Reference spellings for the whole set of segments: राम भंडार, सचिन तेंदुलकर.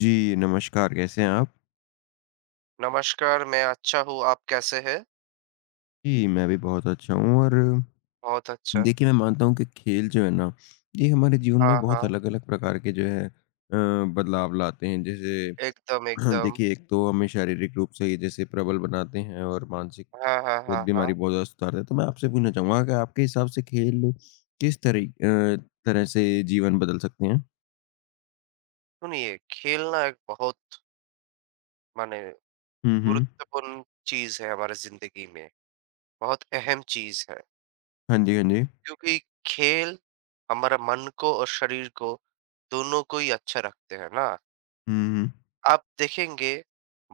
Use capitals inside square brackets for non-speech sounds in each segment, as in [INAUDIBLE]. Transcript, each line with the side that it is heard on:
left: जी, नमस्कार, कैसे हैं आप?
right: नमस्कार, मैं अच्छा हूँ, आप कैसे हैं?
left: जी, मैं भी बहुत अच्छा हूँ और
right: बहुत अच्छा।
left: देखिए, मैं मानता हूँ कि खेल जो है ना, ये हमारे जीवन में
right: हाँ,
left: बहुत
right: हाँ।
left: अलग-अलग प्रकार के जो है बदलाव लाते हैं। जैसे
right: एकदम,
left: [CLEARS THROAT]
right: एकदम।
left: देखिए, एक तो हमें शारीरिक रूप से ही जैसे प्रबल बनाते हैं और मानसिक
right: हाँ, हाँ,
left: एक
right: हाँ,
left: बीमारी
right: हाँ।
left: बहुत ज़्यादा सुधारते हैं। तो मैं आपसे पूछना चाहूँगा कि आपके हिसाब से खेल किस तरह से जीवन बदल सकते हैं?
right: सुनिए, खेलना एक बहुत माने
left: हुँ, हुँ।
right: गुरुत्वपूर्ण चीज़ है हमारे ज़िंदगी में, बहुत अहम चीज़ है।
left: हाँ जी, हाँ जी।
right: क्योंकि खेल हमारा मन को और शरीर को दोनों को ही अच्छा रखते हैं ना।
left: हुँ, हुँ।
right: आप देखेंगे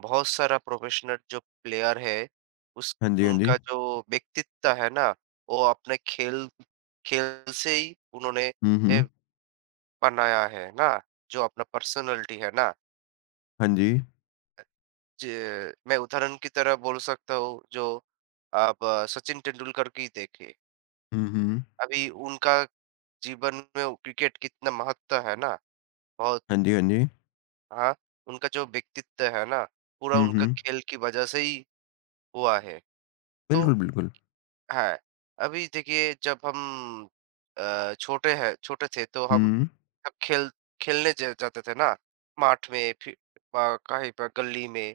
right: बहुत सारा प्रोफेशनल जो प्लेयर है, उस
left: हाँ जी, हाँ जी।
right: उनका जो व्यक्तित्व है ना, वो अपने खेल खेल से ही उन्होंने
left: हुँ,
right: ए
left: हुँ।
right: बनाया है ना, जो अपना पर्सनालिटी है ना।
left: हाँ जी।
right: मैं उदाहरण की तरह बोल सकता हूँ, जो आप सचिन तेंदुलकर की देखिए,
left: हुँ, हुँ।
right: अभी उनका जीवन में वो क्रिकेट कितना महत्व है ना, बहुत।
left: हाँ जी, हाँ जी।
right: हाँ, उनका जो व्यक्तित्व है ना, पूरा
left: हुँ,
right: उनका
left: हुँ।
right: खेल की वजह से ही हुआ है तो,
left: बिल्कुल, बिल्कुल।
right: है। अभी देखिए जब हम छोटे थे, तो हम
left: हुँ।
right: जब खेल खेलने ज जाते थे ना, माठ में, कहीं पर गली में,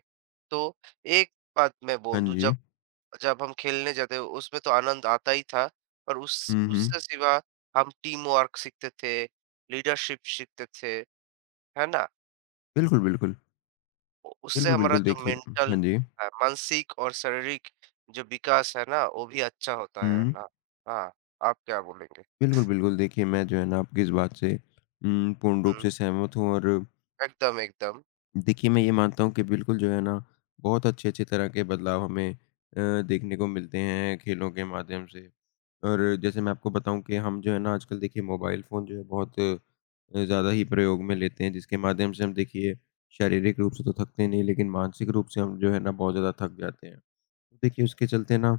right: तो एक बात मैं
left: हाँ
right: बोल दूँ, जब
left: जी।
right: जब हम खेलने जाते उसमें तो आनंद आता ही था, पर उस
left: हुँ, हुँ।
right: उससे सिवा हम टीम वर्क सीखते थे, लीडरशिप सीखते थे, है ना?
left: बिल्कुल, बिल्कुल।
right: उससे
left: बिल्कुल,
right: हमारा
left: बिल्कुल
right: जो
left: देखिए
right: मेंटल,
left: हाँ जी।
right: मानसिक और शारीरिक जो विकास है ना, वो भी अच्छा होता है
left: हुँ।
right: ना। हाँ, आप क्या बोलेंगे?
left: बिल्कुल, बिल्कुल देखिए मैं जो है ना आपकी इस बात से पूर्ण रूप
right: हुँ,
left: से सहमत हूँ और
right: एकदम, एकदम,
left: देखिए मैं ये मानता हूँ कि बिल्कुल जो है ना बहुत अच्छे-अच्छे तरह के बदलाव हमें देखने को मिलते हैं खेलों के माध्यम से। और जैसे मैं आपको बताऊँ कि हम जो है ना आजकल देखिए मोबाइल फ़ोन जो है बहुत ज़्यादा ही प्रयोग में लेते हैं जिसके माध्यम से हम देखिए शारीरिक रूप से तो थकते नहीं लेकिन मानसिक रूप से हम जो है ना बहुत ज़्यादा थक जाते हैं। देखिए, उसके चलते ना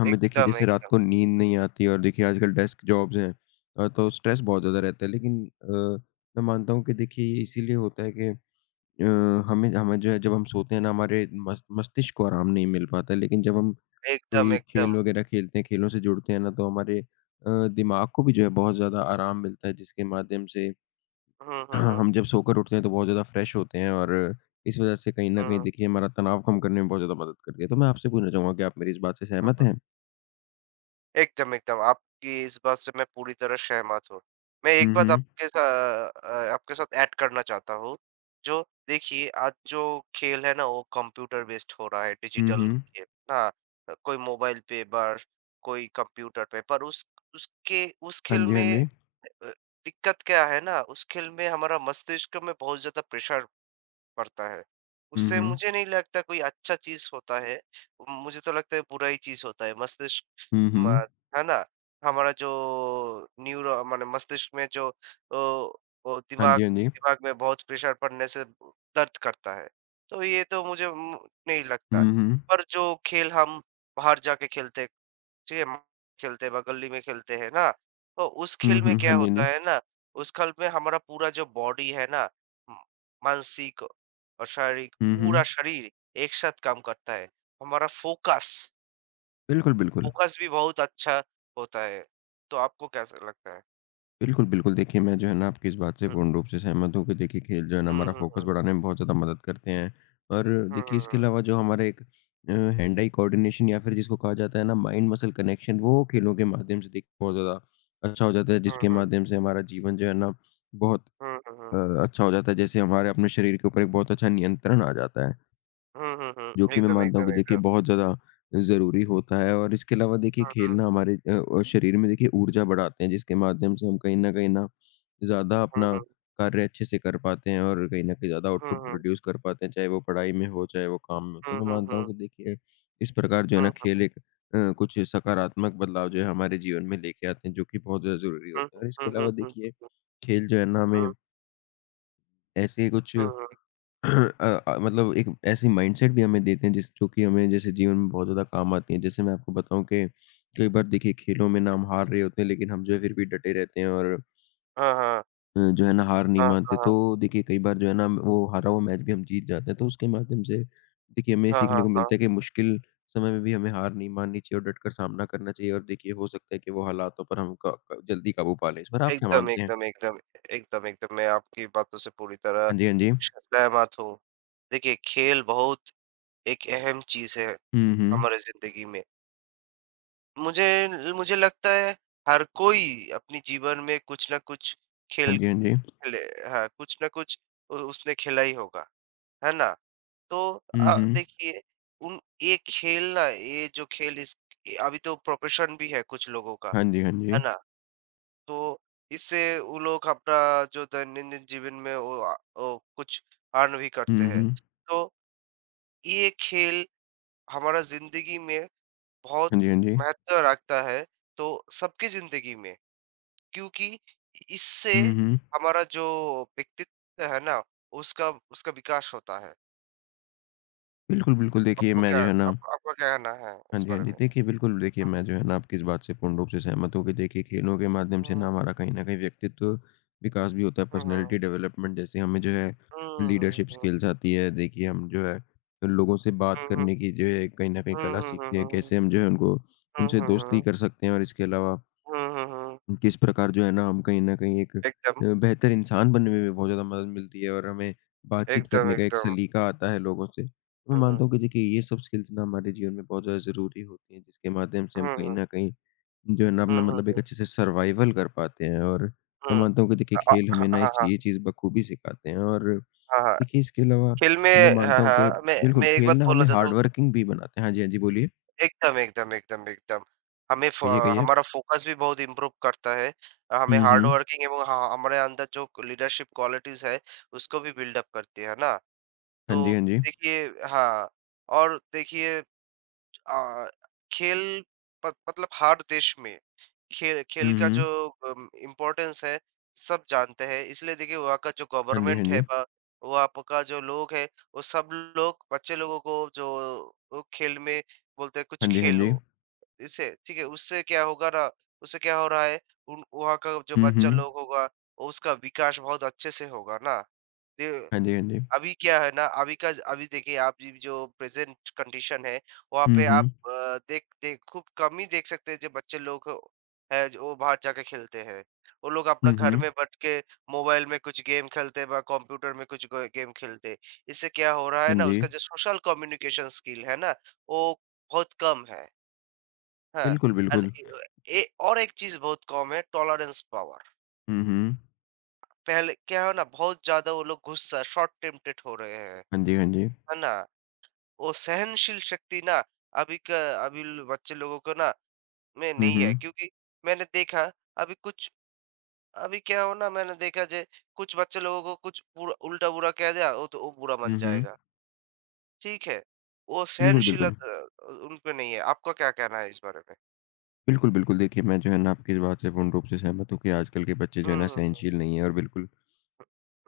left: हमें देखिए
right: एकदम,
left: जैसे रात
right: एकदम,
left: को नींद नहीं आती और देखिए आजकल डेस्क जॉब्स हैं तो स्ट्रेस बहुत ज़्यादा रहता है। लेकिन मैं मानता हूँ कि देखिए ये इसीलिए होता है कि अ, हमें हमें जो है जब हम सोते हैं ना हमारे मस मस्तिष्क को आराम नहीं मिल पाता है। लेकिन जब हम
right: एकदम,
left: कोई
right: एकदम।
left: खेल वग़ैरह खेलते हैं, खेलों से जुड़ते हैं ना तो हमारे दिमाग को भी जो है बहुत ज़्यादा आराम मिलता है जिसके माध्यम से
right: हुँ, हुँ,
left: हाँ,
right: हुँ,
left: हम जब सोकर उठते हैं तो बहुत ज़्यादा फ्रेश होते हैं और इस वज़ह से कहीं न कहीं
right: हुँ।
left: देखिए हमारा तनाव कम करने में बहुत ज़्यादा मदद करती है। तो मैं आपसे पूछना चाहूँगा कि आप मेरी इस बात से
right: हुँ,
left: सहमत
right: हुँ।
left: हैं?
right: एकदम, एकदम, आपकी इस बात से मैं पूरी तरह सहमत हूँ। मैं एक
left: हुँ,
right: बात
left: हुँ।
right: आपके साथ ऐड करना चाहता हूँ, जो देखिए, आज जो खेल है ना वो कंप्यूटर बेस्ड हो रहा है,
left: हुँ,
right: डिजिटल
left: हुँ।
right: खेल ना? कोई मोबाइल पे बस, कोई कंप्यूटर पे, पर उस
left: हाँ
right: खेल
left: जी, हाँ
right: में
left: जी।
right: अ, दिक्कत क्या है ना, उस खेल में हमारा मस्तिष्क में बहुत ज़्यादा प्रेशर पड़ता है।
left: हुँ,
right: उससे
left: हुँ।
right: मुझे नहीं लगता कोई अच्छा चीज़ होता है, मुझे तो लगता है बुरा ही चीज़ होता है। मस्तिष्क,
left: हुँ,
right: म
left: हुँ।
right: है ना? हमारा जो न्यूरो माने मस्तिष्क में जो, वो
left: हाँ
right: दिमाग
left: जी, हाँ जी।
right: दिमाग में बहुत प्रेशर पड़ने से दर्द करता है। तो ये तो मुझे नहीं लगता।
left: हुँ, हुँ।
right: पर जो खेल हम बाहर जाके खेलते हैं, ठीक है, खेलते हैं, गली में खेलते हैं ना, तो उस
left: हुँ,
right: खेल में
left: हुँ। हाँ
right: क्या
left: जी, हाँ जी।
right: होता है ना, उस खेल में हमारा पूरा जो बॉडी है ना, म- मानसिक और शारीरिक,
left: हुँ,
right: पूरा
left: हुँ।
right: शरीर एक साथ काम करता है। हमारा फोकस
left: बिल्कुल, बिल्कुल।
right: फोकस भी बहुत अच्छा होता है। तो आपको कैसा लगता है?
left: बिल्कुल, बिल्कुल देखिए मैं जो है ना आपकी इस बात से
right: हुँ,
left: पूर्ण रूप से सहमत हूँ कि देखिए खेल जो है ना
right: हुँ,
left: हमारा
right: हुँ,
left: फ़ोकस
right: हुँ।
left: बढ़ाने में बहुत ज़्यादा मदद करते हैं। और
right: हुँ,
left: देखिए
right: हुँ,
left: इसके
right: हुँ।
left: अलावा जो हमारा एक हैंड आई कोऑर्डिनेशन या फिर जिसको कहा जाता है ना माइंड मसल कनेक्शन वो खेलों के माध्यम से देखिए बहुत ज़्यादा अच्छा हो जाता है
right: हुँ,
left: जिसके
right: हुँ।
left: माध्यम से हमारा जीवन जो है ना बहुत
right: हुँ, हुँ,
left: अ,
right: हुँ।
left: अच्छा हो जाता है। जैसे हमारे अपने शरीर के ऊपर एक बहुत अच्छा नियंत्रण आ जाता है।
right: हुँ, हुँ,
left: जो
right: हुँ।
left: कि मैं
right: एकदम,
left: मानता हूँ
right: एकदम,
left: कि देखिए
right: एकदम।
left: बहुत ज़्यादा ज़रूरी होता है और इसके अलावा देखिए
right: हुँ,
left: खेलना
right: हुँ।
left: हमारे शरीर में देखिए ऊर्जा बढ़ाते हैं जिसके माध्यम से हम कहीं न कहीं ना ज़्यादा
right: हुँ,
left: अपना
right: हुँ।
left: कार्य अच्छे से कर पाते हैं और कहीं न कहीं ज़्यादा
right: हुँ,
left: आउटपुट
right: हुँ।
left: प्रोड्यूस कर पाते हैं, चाहे वो पढ़ाई में हो, चाहे वो काम में हो।
right: हुँ,
left: तो मैं
right: हुँ,
left: मानता हूँ
right: हुँ।
left: कि देखिए इस प्रकार जो है
right: हुँ,
left: ना
right: हुँ।
left: खेल एक कुछ सकारात्मक बदलाव जो है हमारे जीवन में लेके आते हैं जो कि बहुत ज़्यादा ज़रूरी
right: हुँ,
left: होता है
right: हुँ।
left: और
right: हुँ,
left: इसके
right: हुँ,
left: अलावा
right: हुँ।
left: देखिए खेल जो है ना हमें
right: हुँ,
left: ऐसे कुछ
right: हुँ, हुँ।
left: [CLEARS THROAT] मतलब एक ऐसी माइंडसेट भी हमें देते हैं जिस जो कि हमें जैसे जीवन में बहुत ज़्यादा काम आती है। जैसे मैं आपको बताऊँ कि कई बार देखिए खेलों में ना हम हार रहे होते हैं लेकिन हम जो है फिर भी डटे रहते हैं और
right: हाँ, हाँ।
left: जो है ना हार नहीं
right: हाँ,
left: मानते।
right: हाँ।
left: तो देखिए कई बार जो है ना हम वो हारा हुआ मैच भी हम जीत जाते हैं। तो उसके माध्यम से देखिए हमें
right: हाँ,
left: सीखने
right: हाँ,
left: को
right: हाँ।
left: मिलता है कि मुश्किल समय में भी हमें हार नहीं माननी चाहिए और डट कर सामना करना चाहिए और देखिए हो सकता है कि वो हालातों पर हम क क जल्दी काबू पा लें। इस पर आप क्या
right: एकदम,
left: मानते हैं?
right: एकदम, एकदम, एकदम, एकदम, मैं आपकी बातों से पूरी तरह
left: हाँ जी, हाँ जी।
right: श सहमत हूँ। देखिए, खेल बहुत एक अहम चीज़ है
left: हुँ, हुँ।
right: हमारे ज़िंदगी में। मुझे मुझे लगता है हर कोई अपने जीवन में कुछ न कुछ खेल
left: हाँ जी, हाँ जी।
right: खेले। हाँ, कुछ न कुछ उ उसने खेला ही होगा, है ना? तो
left: हुँ, हुँ।
right: देखिए, उन ये खेल ना, ये जो खेल इस ये अभी तो प्रोफ़ेशन भी है कुछ लोगों का,
left: हाँ जी, हाँ जी।
right: है ना? तो इससे वो लोग अपना जो दैनंदिन जीवन में वो, आ ओ कुछ अर्न भी करते
left: हुँ,
right: हैं।
left: हुँ।
right: तो ये खेल हमारा ज़िंदगी में बहुत
left: हाँ जी, हाँ जी।
right: महत्व रखता है, तो सबकी ज़िंदगी में, क्योंकि इससे
left: हुँ, हुँ।
right: हमारा जो व्यक्तित्व है ना, उसका उसका विकास होता है।
left: बिल्कुल, बिल्कुल देखिए
right: आपको
left: मैं
right: क्या
left: जो है ना
right: आप आपका क्या कहना है
left: हाँ
right: इस
left: जी, हाँ
right: बारे
left: जी।
right: में?
left: देखिए बिल्कुल देखिए
right: हुँ,
left: मैं जो है ना आपकी इस बात से पूर्ण रूप से सहमत हूँ कि देखिए खेलों के माध्यम से ना
right: हुँ,
left: हमारा कहीं न कहीं व्यक्तित्व विकास भी होता है,
right: हुँ, हुँ।
left: पर्सनैलिटी डेवलपमेंट जैसे हमें जो है
right: हुँ, हुँ,
left: लीडरशिप
right: हुँ,
left: स्किल्स आती है। देखिए हम जो है लोगों से बात
right: हुँ,
left: करने की जो है कहीं न कहीं
right: हुँ,
left: कला
right: हुँ,
left: सीखते
right: हुँ,
left: हैं,
right: हुँ,
left: कैसे हम जो है उनको
right: हुँ,
left: उनसे
right: हुँ, हुँ,
left: दोस्ती
right: हुँ,
left: कर सकते हैं और इसके अलावा
right: हुँ, हुँ, हुँ,
left: किस प्रकार जो है ना हम कहीं न कहीं एक
right: एकदम।
left: बेहतर इंसान बनने में भी बहुत ज़्यादा मदद मिलती है और हमें बातचीत
right: एकदम,
left: करने का एक
right: एकदम।
left: सलीका आता है लोगों से। तो मैं
right: हुँ,
left: मानता
right: हुँ।
left: हूँ कि देखिए ये सब स्किल्स ना हमारे जीवन में बहुत ज़्यादा ज़रूरी होती हैं जिसके माध्यम से हम
right: हुँ,
left: कहीं
right: हुँ।
left: न कहीं जो है ना
right: हुँ,
left: अपना
right: हुँ,
left: मतलब एक
right: हुँ,
left: अच्छे से सर्वाइवल कर पाते हैं और
right: हुँ।
left: मैं मानता हूँ कि देखिए खेल
right: हाँ,
left: हमें ना
right: हाँ,
left: इस
right: हाँ,
left: ये चीज़ बखूबी सिखाते हैं और
right: हाँ, हाँ।
left: देखिए इसके अलावा मैं
right: फ़िल्में हाँ,
left: मानता हूँ कि
right: हाँ, मैं
left: बिल्कुल
right: मैं एक
left: खेल
right: बात
left: ना
right: बोलना
left: हमें
right: चाहता हूँ।
left: हार्ड वर्किंग भी बनाते हैं। हाँ जी, हाँ जी बोलिए।
right: एकदम, एकदम, एकदम, एकदम। हमें फ़
left: कहिए, कहिए आप।
right: हमारा फ़ोकस भी बहुत इम्प्रूव करता है। हमें
left: हुँ,
right: हार्ड
left: हुँ।
right: वर्किंग एवं ह हमारे अंदर जो लीडरशिप क्वालिटीज़ है, उसको भी बिल्ड अप करती है ना?
left: हाँ जी,
right: तो
left: हाँ जी।
right: देखिए, हाँ, और देखिए अ, खेल, प मतलब हर देश में खेल खेल
left: हुँ,
right: का जो
left: हुँ।
right: इम्पोर्टेंस है, सब जानते हैं, इसलिए देखिए वहाँ का जो
left: हाँ जी, हाँ
right: गवर्नमेंट है,
left: जी।
right: बा वहाँ प का जो लोग है, वो सब लोग बच्चे लोगों को जो, वो खेल में बोलते हैं कुछ
left: हाँ जी, हाँ
right: खेलो
left: जी।
right: इससे, ठीक है, उससे क्या होगा ना, उससे क्या हो रहा है, उन वहाँ का जो
left: हुँ,
right: बच्चा
left: हुँ।
right: लोग होगा, वो उसका विकास बहुत अच्छे से होगा ना।
left: हाँ जी, हाँ जी।
right: अभी क्या है ना, अभी का अभी देखिए, आप जी जो प्रेजेंट कंडीशन है, वहाँ
left: हुँ,
right: पे आप
left: हुँ।
right: देख देख खूब कम ही देख सकते हैं जो बच्चे लोग, है जो, वो बाहर जाके खेलते हैं। वो लोग अपना
left: हुँ,
right: घर में
left: हुँ।
right: बैठ के मोबाइल में कुछ गेम खेलते हैं, कंप्यूटर में कुछ गेम खेलते हैं, इससे क्या हो रहा है
left: हाँ
right: ना,
left: जी।
right: उसका जो सोशल कम्युनिकेशन स्किल है ना, वो बहुत कम है। हाँ,
left: बिल्कुल,
right: and
left: बिल्कुल।
right: ए, और एक चीज बहुत कम है, टॉलरेंस पावर।
left: हुँ, हुँ।
right: पहले क्या है ना, बहुत ज्यादा वो लोग गुस्सा शॉर्ट टेम्पटेड हो रहे हैं,
left: हाँ जी, हाँ जी।
right: है ना? वो सहनशील शक्ति ना, अभी का अभी बच्चे लोगों को ना, में
left: हुँ,
right: नहीं है,
left: हुँ।
right: क्योंकि मैंने देखा अभी कुछ, अभी क्या हो ना, मैंने देखा जे कुछ बच्चे लोगों को कुछ बुरा, उल्टा बुरा कह दिया वो तो, वो बुरा
left: हुँ,
right: मन
left: हुँ।
right: जाएगा। ठीक है, वो
left: बिल्कुल, बिल्कुल।
right: सहनशीलता उनपे नहीं है। आपका क्या कहना है इस बारे में?
left: बिल्कुल, बिल्कुल देखिए मैं जो है ना आपकी इस बात से पूर्ण रूप से सहमत हूँ कि आजकल के बच्चे जो है ना
right: हम्म,
left: सहनशील नहीं है और बिल्कुल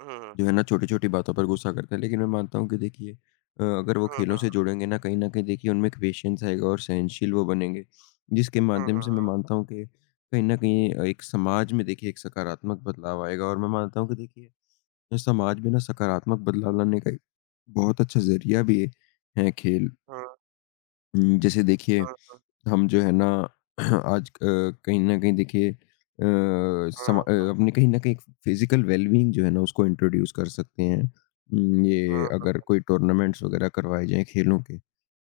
right: हम्म,
left: जो है ना छोटी-छोटी बातों पर गुस्सा करते हैं। लेकिन मैं मानता हूँ कि देखिए अगर वो खेलों से
right: हम्म,
left: जुड़ेंगे ना कहीं न कहीं देखिए उनमें एक पेशेंस आएगा और सहनशील वो बनेंगे, जिसके माध्यम
right: हम्म,
left: से मैं मानता हूँ कि कहीं न कहीं एक समाज में देखिए एक सकारात्मक बदलाव आएगा और मैं मानता हूँ कि देखिए ये समाज में ना सकारात्मक बदलाव लाने का एक बहुत अच्छा ज़रिया भी है खेल।
right: हम्म,
left: जैसे देखिए
right: हम्म, हम्म, हम्म,
left: हम जो है ना [CLEARS THROAT] आज कहीं न कहीं देखिए
right: हम्म, हम्म,
left: अपने कहीं न कहीं फिज़िकल वेल-बीइंग जो है ना उसको इंट्रोड्यूस कर सकते हैं।
right: हम्म, हम्म,
left: ये
right: हम्म, हम्म,
left: अगर कोई टूर्नामेंट्स वग़ैरह करवाए जाएँ खेलों के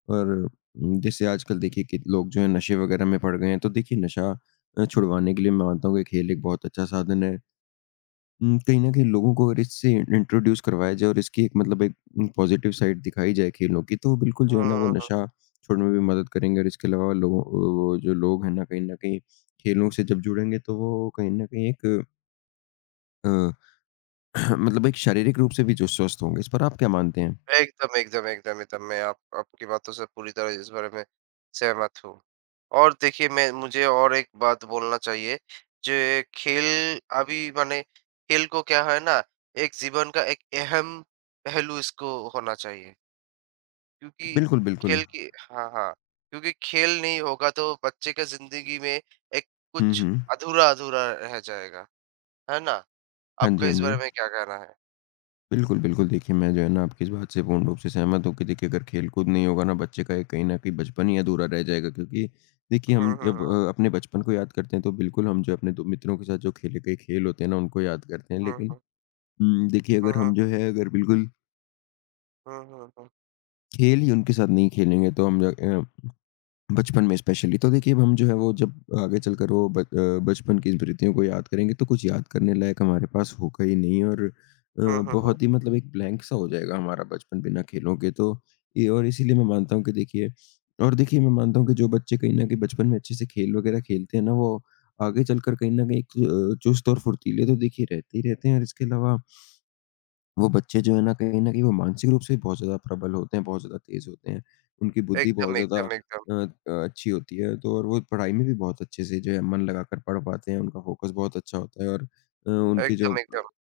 left: और जैसे आजकल देखिए कि लोग जो है नशे वग़ैरह में पड़ गए हैं तो देखिए नशा छुड़वाने के लिए मैं मानता हूँ कि खेल एक बहुत अच्छा साधन है। कहीं न कहीं लोगों को अगर इससे इंट्रोड्यूस करवाया जाए और इसकी एक मतलब एक पॉज़िटिव साइड दिखाई जाए खेलों की, तो बिल्कुल जो
right: हम्म,
left: है ना वो
right: हम्म।
left: नशा छोड़ने में भी मदद करेंगे और इसके अलावा लोगों वो जो लोग हैं ना, कहीं न कहीं खेलों से जब जुड़ेंगे तो वो कहीं न कहीं एक अ, [CLEARS THROAT] मतलब एक शारीरिक रूप से भी जो स्वस्थ होंगे। इस पर आप क्या मानते हैं?
right: एकदम, एकदम, एकदम, एकदम। मैं आप आपकी बातों से पूरी तरह इस बारे में सहमत हूँ। और देखिए, मैं मुझे और एक बात बोलना चाहिए, जे खेल अभी माने, खेल को क्या है ना, एक जीवन का एक अहम पहलू इसको होना चाहिए। क्योंकि
left: बिल्कुल, बिल्कुल।
right: खेल की हाँ, हाँ। क्योंकि खेल नहीं होगा तो बच्चे का ज़िंदगी में एक
left: हुँ,
right: कुछ
left: हुँ।
right: अधूरा-अधूरा रह जाएगा, है ना?
left: हाँ जी,
right: आपका
left: हाँ
right: इस
left: जी।
right: बारे में क्या कहना है?
left: बिल्कुल, बिल्कुल। देखिए, मैं जो है ना आपकी इस बात से पूर्ण रूप से सहमत हूँ कि देखिए अगर खेलकूद नहीं होगा ना बच्चे का एक कहीं न कहीं बचपन ही अधूरा रह जाएगा क्योंकि देखिए
right: हुँ,
left: हम
right: हुँ,
left: जब
right: हुँ।
left: अपने बचपन को याद करते हैं तो बिल्कुल हम जो अपने दो मित्रों के साथ जो खेले गए खेल होते हैं ना उनको याद करते हैं।
right: हुँ,
left: लेकिन
right: हुँ।
left: देखिए अगर
right: हुँ,
left: हम जो है अगर बिल्कुल
right: हुँ, हुँ, हुँ,
left: खेल ही उनके साथ नहीं खेलेंगे तो हम जो अ बचपन में स्पेशली तो देखिए अब हम जो है वो जब आगे चलकर वो बचपन की स्मृतियों को याद करेंगे तो कुछ याद करने लायक हमारे पास होगा ही नहीं और
right: हुँ, हुँ, हुँ।
left: बहुत ही मतलब एक ब्लैंक सा हो जाएगा हमारा बचपन बिना खेलों के तो ये और इसीलिए मैं मानता हूँ कि देखिए और देखिए मैं मानता हूँ कि जो बच्चे कहीं न कहीं बचपन में अच्छे से खेल वगैरह खेलते हैं ना वो आगे चलकर कहीं न कहीं एक चुस्त और फुर्तीले तो देखिए रहते ही रहते हैं और इसके अलावा वो बच्चे जो है ना कहीं न कहीं वो मानसिक रूप से बहुत ज़्यादा प्रबल होते हैं, बहुत ज़्यादा तेज़ होते हैं। उनकी बुद्धि
right: एकदम,
left: बहुत ज़्यादा
right: एकदम, एकदम।
left: अच्छी होती है तो और वो पढ़ाई में भी बहुत अच्छे से जो है मन लगाकर पढ़ पाते हैं, उनका फ़ोकस बहुत अच्छा होता है और उनके जो
right: एकदम, एकदम।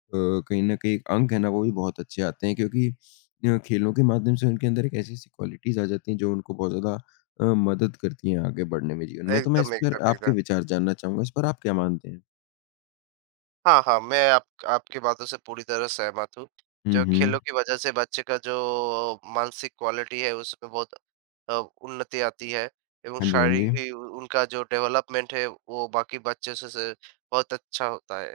left: कहीं न कहीं अंक है ना वो भी बहुत अच्छे आते हैं क्योंकि खेलों के माध्यम से उनके अंदर एक ऐसी-ऐसी क्वालिटीज़ आ जाती हैं जो उनको बहुत ज़्यादा मदद करती हैं आगे बढ़ने में जीवन में। तो मैं इस
right: एकदम,
left: पर
right: एकदम,
left: आपके
right: एकदम।
left: विचार जानना चाहूँगा, इस पर आप क्या मानते हैं?
right: हाँ, हाँ, मैं आप आपकी बातों से पूरी तरह सहमत हूँ। जो
left: हुँ,
right: खेलों
left: हुँ।
right: की वजह से बच्चे का जो मानसिक क्वालिटी है उसमें बहुत अ, उन्नति आती है, एवं
left: हाँ जी, हाँ जी।
right: शारीरिक भी उ उनका जो डेवलपमेंट है वो बाकी बच्चों से बहुत अच्छा होता है।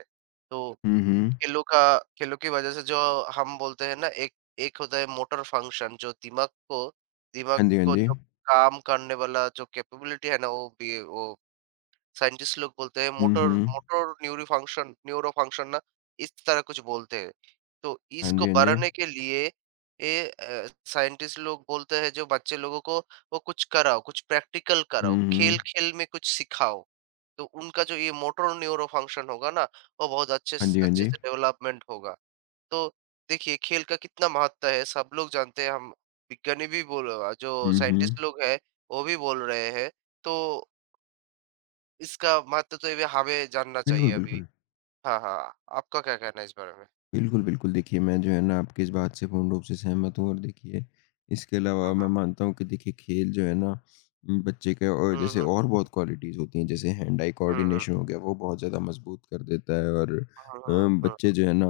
right: तो
left: हुँ, हुँ।
right: खेलों का खेलों की वजह से जो हम बोलते हैं ना, एक एक होता है मोटर फंक्शन, जो दिमाग को दिमाग
left: हाँ जी, हाँ
right: को
left: जी।
right: जो काम करने वाला जो कैपेबिलिटी है ना वो भी, वो साइंटिस्ट लोग बोलते हैं
left: हुँ,
right: motor
left: hmm.
right: Motor neuro function, ना, इस तरह कुछ बोलते हैं। तो
left: हाँ
right: इसको
left: जी, हाँ जी।
right: बढ़ाने के लिए ये साइंटिस्ट लोग बोलते हैं जो बच्चे लोगों को वो कुछ कराओ, कुछ प्रैक्टिकल कराओ,
left: हुँ,
right: खेल
left: हुँ।
right: खेल में कुछ सिखाओ, तो उनका जो ये मोटर न्यूरो फंक्शन होगा ना, वो बहुत
left: हाँ जी, हाँ
right: अच्छे
left: जी।
right: से डेवलपमेंट होगा। तो देखिए खेल का कितना महत्व है, सब लोग जानते हैं, हम विज्ञानी भी बोल जो
left: हुँ, हुँ।
right: साइंटिस्ट लोग हैं वो भी बोल रहे हैं। तो इसका महत्व तो ये हमें जानना चाहिए
left: बिल्कुल,
right: अभी।
left: बिल्कुल।
right: हाँ, हाँ, आपका क्या कहना है इस बारे में?
left: बिल्कुल, बिल्कुल। देखिए, मैं जो है ना आपकी इस बात से पूर्ण रूप से सहमत हूँ और देखिए, इसके अलावा
right: हुँ, हुँ।
left: मैं मानता हूँ कि देखिए खेल जो है ना बच्चे के और
right: हुँ,
left: जैसे
right: हुँ।
left: और बहुत क्वालिटीज़ होती हैं, जैसे हैंड-आई
right: हुँ, हुँ।
left: कोऑर्डिनेशन हो गया, वो बहुत ज़्यादा मज़बूत कर देता है और
right: हुँ,
left: अ,
right: हुँ, हुँ।
left: बच्चे जो है ना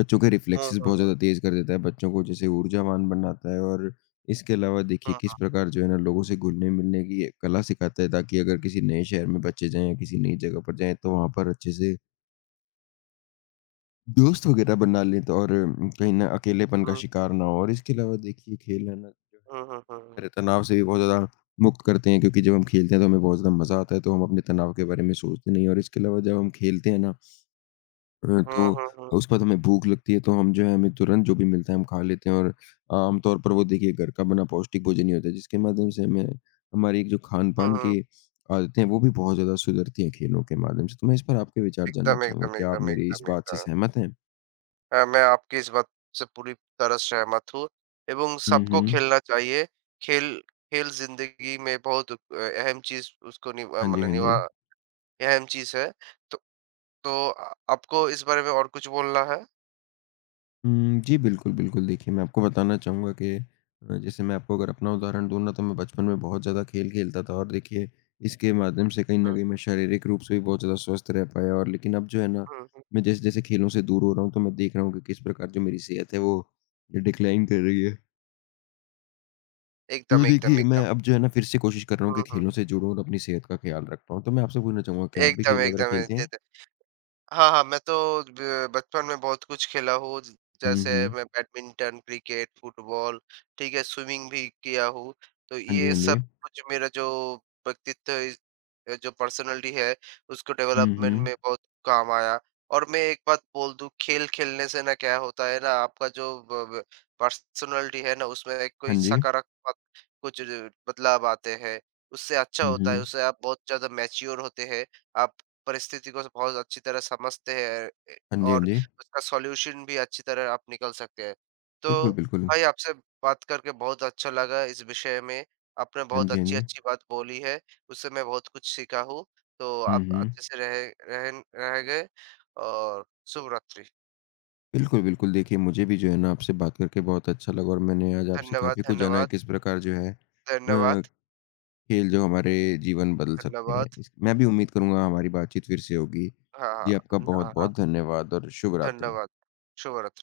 left: बच्चों के
right: हुँ,
left: रिफ्लेक्सेस
right: हुँ,
left: बहुत
right: हुँ।
left: ज़्यादा तेज़ कर देता है, बच्चों को जैसे ऊर्जावान बनाता है और इसके अलावा देखिए
right: हुँ,
left: किस प्रकार जो है ना लोगों से घुलने-मिलने की एक कला सिखाता है ताकि अगर किसी नए शहर में बच्चे जाएँ या किसी नई जगह पर जाएँ, तो वहाँ पर अच्छे से दोस्त वगैरह बना लें तो और कहीं न अकेलेपन का
right: हुँ।
left: शिकार ना हो और इसके अलावा देखिए खेल है ना जो
right: हुँ, हुँ, हुँ, हुँ।
left: है तनाव से भी बहुत ज़्यादा मुक्त करते हैं क्योंकि जब हम खेलते हैं तो हमें बहुत ज़्यादा मज़ा आता है तो हम अपने तनाव के बारे में सोचते नहीं हैं और इसके अलावा जब हम खेलते हैं ना
right: हुँ,
left: तो
right: हुँ, हुँ।
left: उसके बाद हमें भूख लगती है तो हम जो है हमें तुरंत जो भी मिलता है हम खा लेते हैं और आम तौर पर वो देखिए घर का बना पौष्टिक भोजन ही होता है जिसके माध्यम से हमें हमारी एक जो
right: हुँ,
left: खान-पान
right: हुँ।
left: की आदतें हैं वो भी बहुत ज़्यादा सुधरती हैं खेलों के माध्यम से। तो मैं इस पर आपके विचार जानना
right: एकदम,
left: चाहूँगा,
right: एकदम,
left: क्या आप
right: एकदम,
left: मेरी इस
right: एकदम,
left: बात से
right: एकदम।
left: सहमत हैं?
right: हाँ, मैं आपकी इस बात से पूरी तरह सहमत हूँ एवं
left: हुँ,
right: सबको
left: हुँ।
right: खेलना चाहिए। खेल खेल ज़िंदगी में बहुत अहम चीज़, उसको नि अ,
left: हाँ जी,
right: माने
left: हाँ
right: निभा
left: जी।
right: अहम चीज़ है। तो आपको इस बारे में और कुछ बोलना है?
left: जी, बिल्कुल, बिल्कुल। देखिए, मैं आपको बताना चाहूँगा कि जैसे मैं आपको अगर अपना उदाहरण दूँ ना, तो मैं बचपन में बहुत ज़्यादा खेल खेलता था और देखिए, इसके माध्यम से कहीं न
right: हुँ,
left: कहीं मैं शारीरिक रूप से भी बहुत ज़्यादा स्वस्थ रह पाया और लेकिन अब जो है ना,
right: हुँ, हुँ।
left: मैं जैसे-जैसे खेलों से दूर हो रहा हूँ, तो मैं देख रहा हूँ कि किस प्रकार जो मेरी सेहत है, वो डिक्लाइन कर रही है। तो
right: एकदम, एकदम,
left: देखिए, मैं
right: एकदम।
left: अब जो है ना, फिर से कोशिश कर रहा हूँ
right: হুম,
left: कि
right: হুম।
left: खेलों से जुड़ूँ और अपनी सेहत का ख्याल रख पाऊँ। तो मैं आपसे पूछना चाहूँगा, क्या आप भी
right: একদম,
left: खेल वगैरह
right: একদম। এ
left: खेलते हैं?
right: যেতে हाँ, हाँ, मैं तो ब बचपन में बहुत कुछ खेला हूँ, ज
left: हुँ,
right: जैसे
left: हुँ।
right: मैं बैडमिंटन, क्रिकेट, फुटबॉल, ठीक है, स्विमिंग भी किया हूँ। तो
left: हाँ जी,
right: ये
left: हाँ जी।
right: सब कुछ मेरा जो व्यक्तित्व है, जो पर्सनैलिटी है, उसको
left: हुँ,
right: डेवलपमेंट
left: हुँ।
right: में बहुत काम आया। और मैं एक बात बोल दूँ, खेल खेलने से ना क्या होता है ना, आपका जो ब ब पर्सनैलिटी है ना, उसमें एक
left: हाँ
right: कोई
left: जी।
right: सकारात्मक कुछ र बदलाव आते हैं। उससे अच्छा
left: हुँ,
right: होता है,
left: हुँ।
right: उससे आप बहुत ज़्यादा मैच्योर होते हैं, आप परिस्थिति को बहुत अच्छी तरह समझते हैं,
left: हाँ जी, हाँ
right: और
left: जी।
right: उसका सॉल्यूशन भी अच्छी तरह आप निकल सकते हैं। तो
left: बिल्कुल, बिल्कुल।
right: भाई, आपसे बात करके बहुत अच्छा लगा इस विषय में। आपने
left: हाँ
right: बहुत
left: जी, हाँ जी।
right: अच्छी-अच्छी बात बोली है, उससे मैं बहुत कुछ सीखा हूँ। तो
left: हुँ,
right: आप
left: हुँ।
right: अच्छे से रहे रहेन रह गए, और शुभ रात्रि।
left: बिल्कुल, बिल्कुल देखिए मुझे भी जो है ना आपसे बात करके बहुत अच्छा लगा और मैंने आज आपसे
right: धन्यवाद,
left: काफ़ी कुछ जाना है
right: धन्यवाद,
left: किस प्रकार जो है
right: धन्यवाद,
left: खेल जो हमारे जीवन बदल सकते हैं।
right: धन्यवाद।
left: इस मैं भी उम्मीद करूँगा हमारी बातचीत फिर से होगी।
right: हाँ,
left: जी,
right: हाँ,
left: आपका
right: हाँ, हाँ।
left: बहुत-बहुत धन्यवाद और शुभ रात्रि।
right: धन्यवाद। शुभ रात्रि।